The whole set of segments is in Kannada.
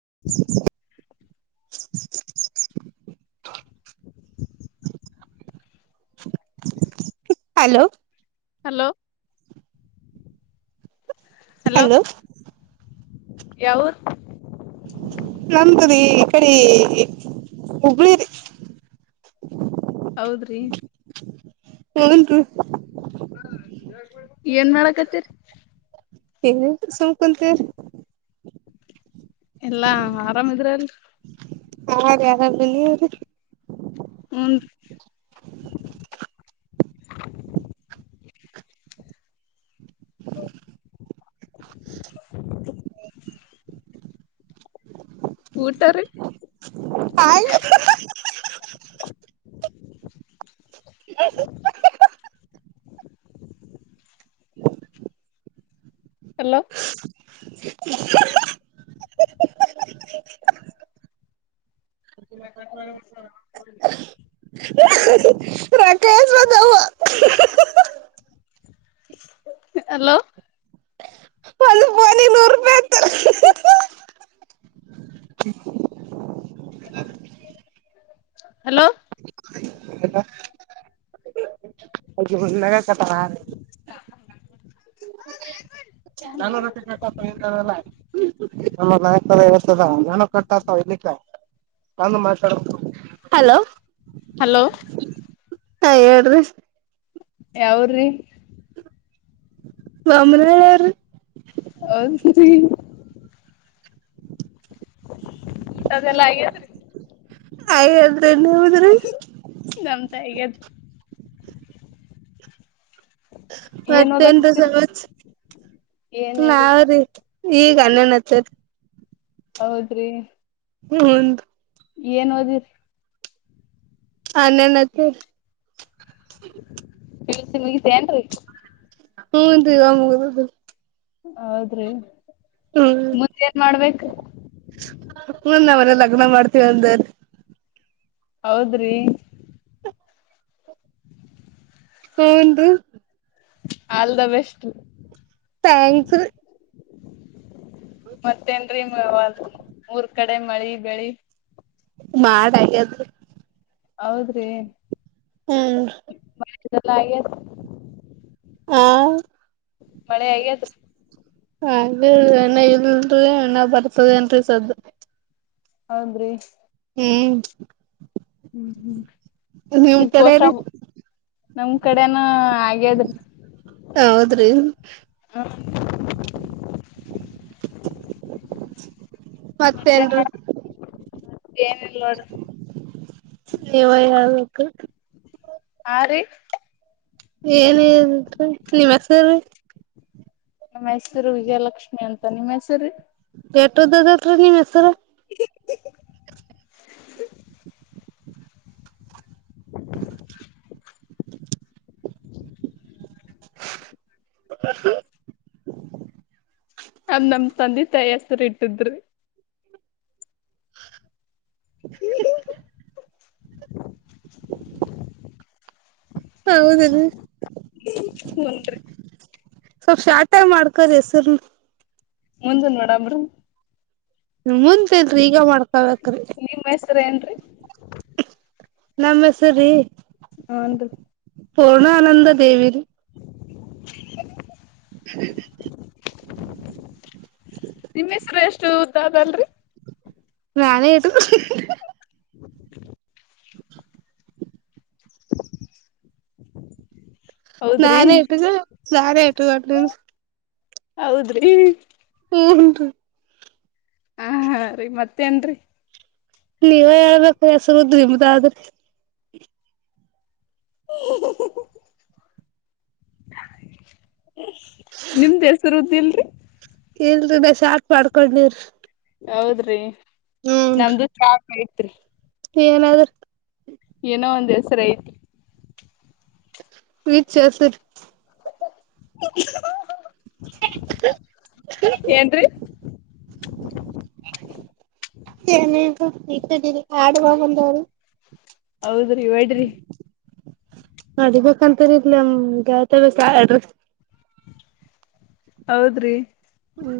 [inaudible] [inaudible] ಹಲೋ ಹಲೋ ಹಲೋ ಯಾವೂರು ನಮ್ದುರಿೀ ಈ ಕಡೆ ಹುಬ್ಬಳಿ ರೀ ಹೌದ್ರಿ [unintelligible] ಏನ್ ಮಾಡಕತ್ತರಿ. ಏನ್ ಸುಂಕುಂತಿವ್ರೀ ಎಲ್ಲಾ ಆರಾಮಿದ್ರ ಇಲ್ರೀ ಹಾ ರೀ ಆರಾಮ ನೀವ್ ರೀ ಹೂನ್ರೀ [inaudible] [inaudible] [inaudible] ಊಟ ರೀ [unintelligible] [inaudible] ಹಲೋ [unintelligible] ಎಷ್ಟ್ ಬಂದಾವ [inaudible] ಅಲೋ ಒಂದ್ ಫೋನಿಗ್ ನೂರ್ ರೂಪಾಯಿ ಅಂತಾರ [inaudible] ಹಲೋ [unintelligible] [inaudible] [unintelligible] [unintelligible] ಹಲೋ ಹಲೋ ಹಾ ಹೇಳ್ರಿ ಯಾವೂರ್ರೀ [unintelligible] ಹೌದ್ರೀ ಊಟ ಅದೆಲ್ಲ ಆಗೇದ್ರಿ ಆಗೇದ್ರಿ ನಿಮ್ದ್ರಿ ನಮ್ದು ಆಗೇದ ಏನ್ ಮತ್ತೇನ್ರೀ ಓದಕತ್ತರಿ ಸಮಾಚಾ ಏನ್ ಇಲ್ರಿ ನಾವ್ರಿ ಈಗ ಅನ್ನನ್ [unintelligible] ಹೌದ್ರಿ ಹೂನ್ರೀ ಏನ್ ಓದಿರಿ ಹನ್ನೆರಡನೇಯತ್ತ ರೀ ಪಿ ಯು ಸಿ ಮುಗಿತೇನ್ರಿ ಹೂನ್ರಿ ವಾ ಮುಗದದ ಹೌದ್ರಿ ಮುಂದೇನ್ ಮಾಡ್ಬೇಕ. ಹ್ಮ್ ನಾವೆಲ್ಲ ಲಗ್ನ ಮಾಡ್ತೀವ ಅಂದಾರೀ ಹೌದ್ರಿ ಹೂನ್ರೀ ಆಲ್ ದ ಬೆಸ್ಟ್ ರೀ ಥ್ಯಾಂಕ್ಸ್ ರೀ ಮತ್ತೇನ್ರಿ ಮೂ ಊರ್ ಕಡೆ ಮಳಿ ಬೆಳಿ. ಮಾಡಾ ಆಗ್ಯದ್ರೀ ಹೌದ್ರಿ ಹೂನ್ರೀ ಎಲ್ಲ ಆಗ್ಯದ್ ಆ ಮಳಿ ಆಗ್ಯದ್ರೀ ಇನ್ನ ಇಲ್ರಿ ಇನ್ನ ಬರ್ತದೇನ್ರೀ ಸದ್ದ. ಹೌದ್ರೀ ಹ್ಮ್ ಹ್ಮ್ ಹ್ಮ್ ನಿಮ್ ಕಡೆಯಿರಿ ನಮ್ ಕಡೆನ ಹಾಗಗೇದ್ರಿ ಹೌದ್ರಿ ಹ್ಮ್ ಮತ್ತೇನ್ರು ಮತ್ತೆ ಏನಲ್ ನೋಡ್ರ ನಿವಾ ಹೇಳ್ಬೇಕು ಆ ರೀ ಏನ್ರಿ ನಿಮ್ಮ್ ಹೆಸರು ನಮ್ಮ ಹೆಸರು ವಿಜಯಲಕ್ಷ್ಮಿ ಅಂತ ನಿಮ್ಮ್ ಹೆಸರು ರೇಟದದ ರೀ ನೀ ಮ ಹೆಸರ [unintelligible] ಹ [unintelligible] ಹ [unintelligible] ಆ್ ನಮ್ ತಂದೆ ತಾಯಿ ಹೆಸರು ಇಟ್ಟಿದ್ರಿ [unintelligible] ಹೌದ ರೀ ಹುನ್ರಿ ಸ್ವಲ್ಪ ಶಾರ್ಟೈ್ ಮಾಡ್ಕೋದು ಹೆಸರು ಮುಂದನ್ ಮೇಡ್ರ ನಿಮ ಮುಂದೇಲ್ರಿ ಈಗ ಮಾಡ್ಕೊಬೇಕ್ರಿ ನಿಮ್ ಹೆಸರ ಏನ್ರಿ ನಮ್ಮ ಹೆಸರಿ ಹಾಂಡ್ರಿ ಪೂರ್ಣ ಆನಂದ ದೇವಿ [unintelligible] ನಿಮ್ಮ ಹೆಸರು ಎಷ್ಟು ಹ ಅದಲ್ರರಿ ನಾನ ಇ [unintelligible] [unintelligible] ಹೌದ್ರಿ ನಾನೇ ಟ್ಟ ನಾನೇ ಟ್ಟು [unintelligible] ಹೌದ್ರಿ ಹ [unintelligible] ಹ ರೀ ಮತ್ತೇ ನ್ರಿ ನೀವೇ ಹೇಳ್ಬೇಕು ಹೆಸರುದ್ರ ನಿಮ್ದಾದ್ರೆ ಹ ನಿಮ್ದ ಹೆಸರುದ ಇಲ್ರಿ ಇಲ್ರರಿ ಬಸ ಆಟ್ ಮಾಡ್ಕೊಂಡ ನೀಿ್ರ ಹೌದ್ರಿ ನಮ್ದು ಶಾರ್ಟ್ ಐತ್ರಿ ಏನಾದ್ರ [unintelligible] ಸರಿೇ [unintelligible] ವಿಚ ಸ [unintelligible] [unintelligible] ಏನ್ ರೀ ನ ಹಡುುವಂದಾರ [unintelligible] ಹೌದ್ರಿ ವಡ್ರಿ ಅದಬೇಕಂತರಿದ್ ನಮ್ ಗಗೆಳ್ತ ಬ [unintelligible] ಹೌದ್ರಿ ಹ್ಮ್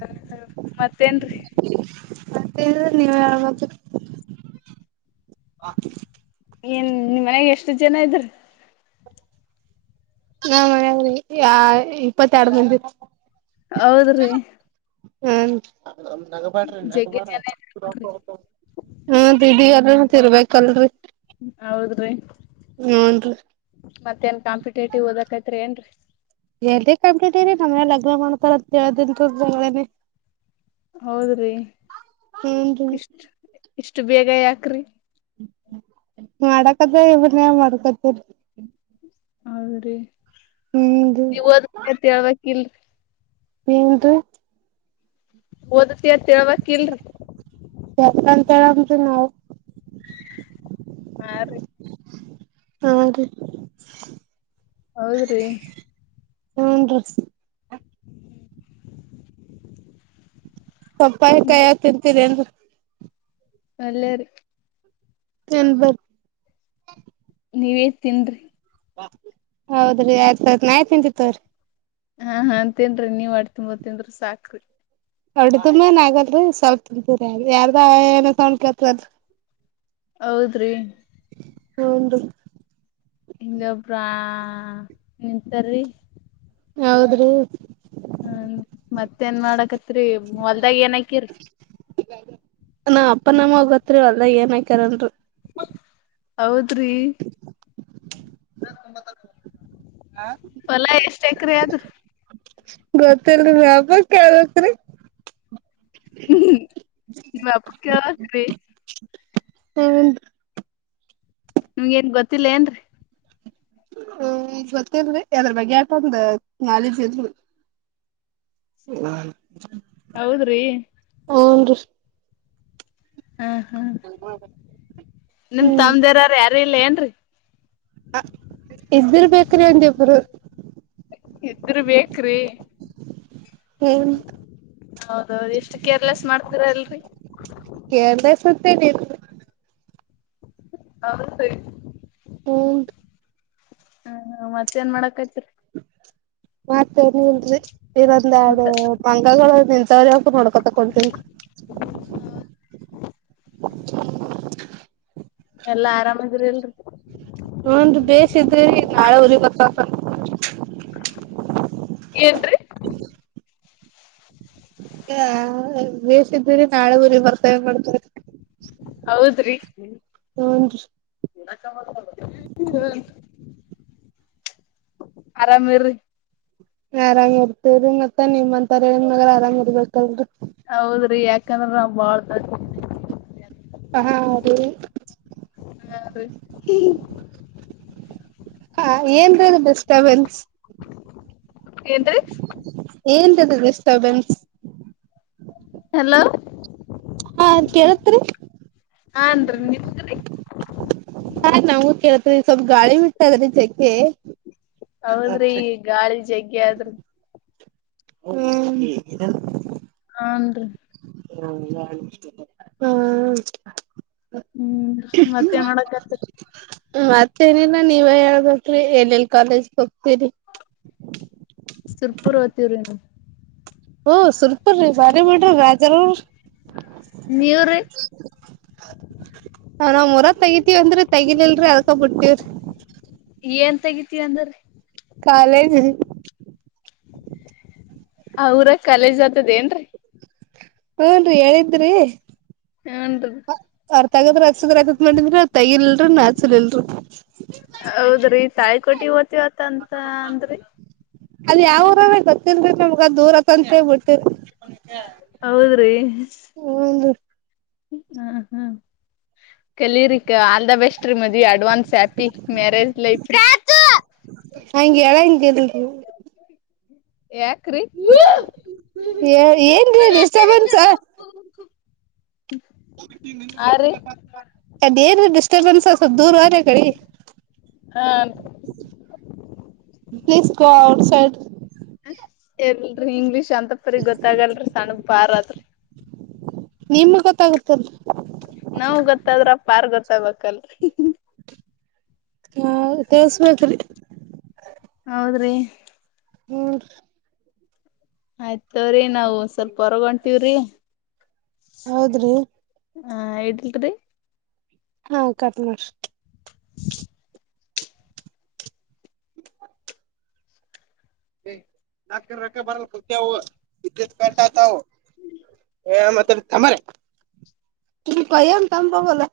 ಹ ಮತ್ತೇನ್ರಿ ಮತ್ತೆ ನೀವೇ ಹೇಳ್ಬೇಕು ಏನ್ ನಿ ಮನೆಗೆ ಎಷ್ಟು ಜನ ಇದ್ರ ನಾ ಮನ ಇಪ್ಪತ್ತ ಎರಡು ಮಂದಿ ಹೌದ್ರಿ ಹ ಜಗ್ಗೆ ಜನ ಇದ್ರಿ ನೋಡ್ರಿ ಹ ದಿ ತಿರ್ಬೇಕಲ್ರರಿ ಹೌದ್ರೀ ಹೂನ್ರಿ ಮತ್ತೇಏನ್ ಕಾಂಪಿಟೇಟಿವ್ಓದಕೈತ್ರಿ ಏನ್ರೀ ಎಲ್ದ ಕಂಪ್ಲೀಟ್ ರಿ ನಮ್ನೆ ಲಗ್ನ ಮಾಡ್ತಾರ ಅಂತೇಳ್ದನ್ ಬೇನನೆ ಹೌದ್ರಿ ಹೂನ್ರಿ ಇಷ್ಟ ಇಷ್ಟು ಬೇಗ ಯಾಕ್ರಿ ಮಾಡಕದ ಇವನ್ಯ ಮಾಡಕತ್ತ ಹೌದ್ರೀ ನೀವುದ ಹೇಳ್ಬೇಕಕ್ ಇಲ್ರಿ ನಿಮ್ದು ಓದತ ಅ ತಿೇಳ್ಬೇಕಕ್ ಇಲ್ರಿ ಸ ನವು ಹಾ ರೀ. ಆ ಹೌದ್ರಿ ಹನ್ ರ ಸ್ವಪ್ಪ ಕಾಯಿಗ ತಿಂತೀರಿ ಅಂದ ಅಳ್ಳೇ ರೀ ಚ ಬ ನೀವೇ ತಿನ್್ರಿ ಹೌದ್ರಿ ಆಯ್ತು ಆಯ್ತ್ ನಾಯ್ತ್ ನಿಂತಿತ್ವ್ರೀ ಹಾ ಹಾ ತಿನರಿ ನೀವ್ ಆಡ್ ತಿಂಬ ತಿನ್್ರಿ ಸಾಕ್ರಿ ಹೊಡ್ದುಮನ್ ಆಗಲ್ರಿೀ ಸ್ವಲ್ಪ ತುಂಬರಿ ಯಾರದ ಏನ ತೊಂಡ್ ಕತಲ್ರಿ ಹೌದ್ರಿ ಹದು ಇದು ಪ್ರ ನೀಂತರಿ ಹೌದ್ರೀ ಹ್ಮ ಮತ್ತ ಎನ್ ಮಾಡಕತ್ರಿ ಹೊಲ್ದಾಗ ಏನಕಿರಿ ನಾ ಅಪ್ಪನಮ್ಮಗತ್ರಿ ಅಲ್ದಾಗ ಏನ್ಕಾರನ್ರಿ ಹೌದ್ರಿ ಕ ತುಂಬ ತ ಹಾ ಚಕರೆ ಯದು ಗೊತ್ತಲ್ ಹಬ ಕೇಳ್ಬೇಕ್ರೀ ಹ್ಮ್ ನೀ ಹಬಕ್ಕೆಾವತ್ರಿ ಹ್ಮ ನಿಮ ಏನ್ ಗೊತ್ತಿಲ್ಲ ಏನ್ರಿ ಹ ಗೊತ್ತೇಲ್ರಿ ಅದ್ರ ಬಗ್ಗೆ ಆಟೊಂದ ನಾಲಜು ಇಲ್ಲ ರೀ ಹ್ಮ ಹೌದ್ರಿ ಹು ನ್ ರೀ ಹಾ ಹ್ಮ ನಿಮ ಹ್ಮ್ ತಮ್ದಾರಾರ ಯಾರ ಇಲ್ಲ ಏನ್ರಿೀ ಇದ್ದಿರ್ಬೇಕ್ರಿ ಒಂದಿಬ್ರು ಇದ್ರ ಬೇಕ್ರಿ ಹ್ಮ್ ಹೌದೌದು ಎಷ್ಟು ಕೇರ್ಲೆಸ್ ಮಾಡ್ತೀರ ಅಲ್ರಿ ಸುತ್ತನೆ ಹಾ ಸರಿ ಹ್ಮ್ ಹ ಮತ್ತ ಏನ್ ಮಾಡಕ್ಯತಿರಿ ಮತೇ ನೀ ಇಲ್ರಿ ಇನ್ನೊಂದ ಎರಡು ಊಟ ಬಂಗ ಲೂ ನೀ ಸರಿ ಯಕ ನೋಡ್ಕೊತಕ್ಕತೀಿ ಎಲ್ಲಾ ಆರಾಮದ್ರ ಇಲ್ರಿ ಹನ್ ಬೇಸ್ ಇದ್ರಿ ನಾಳೆ ಉರಿ ಗೊತ್ತ ಏನ್ೀ ಹ ಬೇಸ್ಿದ್ದೀರಿ ನಾಳೆ ಊರಿ ಬರ್ತ ಏನ್ ಮಾಡ್ತಾರೆ ಹೌದ್ರಿ ಹೂನ್ರಿ ಹ ಆರಾಮರೀ ಆರಾಮ್ ಇರ್ತೇವ್ರರಿ ಮತ್ತ ನಿಮ್ ಅಂತಾರ ಹೇಳ ಮಗ ಆರಾಮ್ ಇರ್ಬೇಕಲ್ರರಿ ಹೌದ್ರಿ ಯಾಕಂದ್ರ ನಾ ಬಾಳ್ ಹ ರ ಹಾ [unintelligible] ಸೆವೆಂತ್ಸ್ ಏನ್ರೀ ಡಿಸಟರ್ಬನ್ಸ್ ಹಲೋ ಹಾ ಕೇಳತ್ರಿ ಹಾನ್ರಿ ನಿಮಗ ಸ ನಮೂ ಕೇಳತ್ರಿ ಈ ಸ್ವಲ್ಪ ಗಾಳಿ ಬಿಡ್ತದ ರೀ ಚೆಕ್ಕೆ ಹೌದ್ರಿ ಈ ಗಾಳಿ ಜಗ್ಗೆ ಆದ್ರ ಹ್ಮ ಆಂದು ಹ ಹ್ಮ್ ಹ್ಮ ಮತ್ತೇನ್ ಮಾಡಕತ್ರಿ ಮತ್ತ ನಿಲ್ಲ ನೀವ ಹೇಳ್ಬೇಕ್ರಿ ಎಲ್ ಎಲ್ ಕಾಲೇಜ್ ಹೋಗ್ತೀರಿ ಸುರ್ಪುರ್ ಓ್ತವ್ರಿನು ಹಓ ಸ್ವಲ್ಪ್ರೀ ಬಾರಿ ಮಾಡ್ರಿ ರಾಜಾರ ನೀವ್ರಿ [unintelligible] ನಾ ನಾವ್ ಮರ ತಗತಿೀವ ಅಂದ್ರ ತೆಗಿಲಿಲ್ರಿ ಅರ್ಕೊ ಬಿಡ್ತೀವ್ರೀ ಏನ್ ತಗಿತಿಯ ಅಂದ್ರರೀ ಕಾಲನು ಆಊರ ಕಾಲೇಜ್ ಆತದ ಏನ್ರಿೀ ಹೂ ರಿ ಹೇಳಿದ್ರು ರೀ ಹಾನ್ ಅರ್ಥ ಆಗದ ಅಸದತತ್ ಮಾಡಿದ್ರ ತೈಿಲ್ ಇಲ್ರರಿ ನಾಚಲ್ಲ್ರರಿ ಹೌದ್ರಿ ತಾಯಿ ಕೊೋಟಿ ಓತಿವತ್ತಂತ ಅಂದ್ರಿ ಅಲ್ಲಿ ಯಾವ ಊರ ಗೊತ್ತಿಬೇಕ ದೂರತ್ಂತೇ ಬಿಟ್ಟು ಹೌದ್ರಿ ಹ ಹ್ಮ್ ಹ್ಮ್ ಕಲರಿ ಆಲ್ ದ ಬೆಸ್ಟ್ ರೀ ಮದ ಅಡ್ವಾನ್ಸ್ ಹ್ಯಾಪಿ ಮ್ಯರೇಜ್ ಲೈಫ ಹ ಹಂಗೆ ಹೇಳಂಗಿಲ್ರೀ [unintelligible] ಯಾಕ್ರೀ ಏನ್ರೀ ಡಿಸ್ಟರ್ಬೆನ್ಸ್ ಆ ರೀ ಡಿಸರ್ಬನ್ ಸ ದೂರವಾರ ಕಡಿ ಹ ಪ್ಲೀಸ್ ಗೋ ಆಔಟ್ಸೈಡ್ ಎಲ್ರರಿ ಇಂಗ್ಲೀಷ್ ಅಂತಪರಿ ಗೊತ್ತಾಗಲ್ರರಿ ಸಣ್ಣ ಬಾರತ್ರಿ ನಿಮ ಗೊತ್ತಾಗುತ್ತಲ್ ನಾವ ಗೊತ್ತಾದ್ರ ಪಾರ್ ಗೊತ್ತಾಗ್ಬೇಕಲ್ ಹಾ ತಿಳ್ಸ್ಬೇಕೇ್ರಿ ಹೌದ್ರೀ ಹ್ಮ ಆಯ್ತವ್ರಿ ನಾವು ಸ್ವಲ್ಪ ಹೊರಗಂತೀವ್ರಿ ಹೌದ್ರಿ ಹಾ ಹೇಳಡ್ಲ್ದ ಹಾ [unintelligible] [inaudible] ನಾಲ್ಕ ರೊಕ್ಕ ಬರಲ್ಲ ಕತವು ತ [unintelligible] ಕಂತ ಬಬಲ್ಲ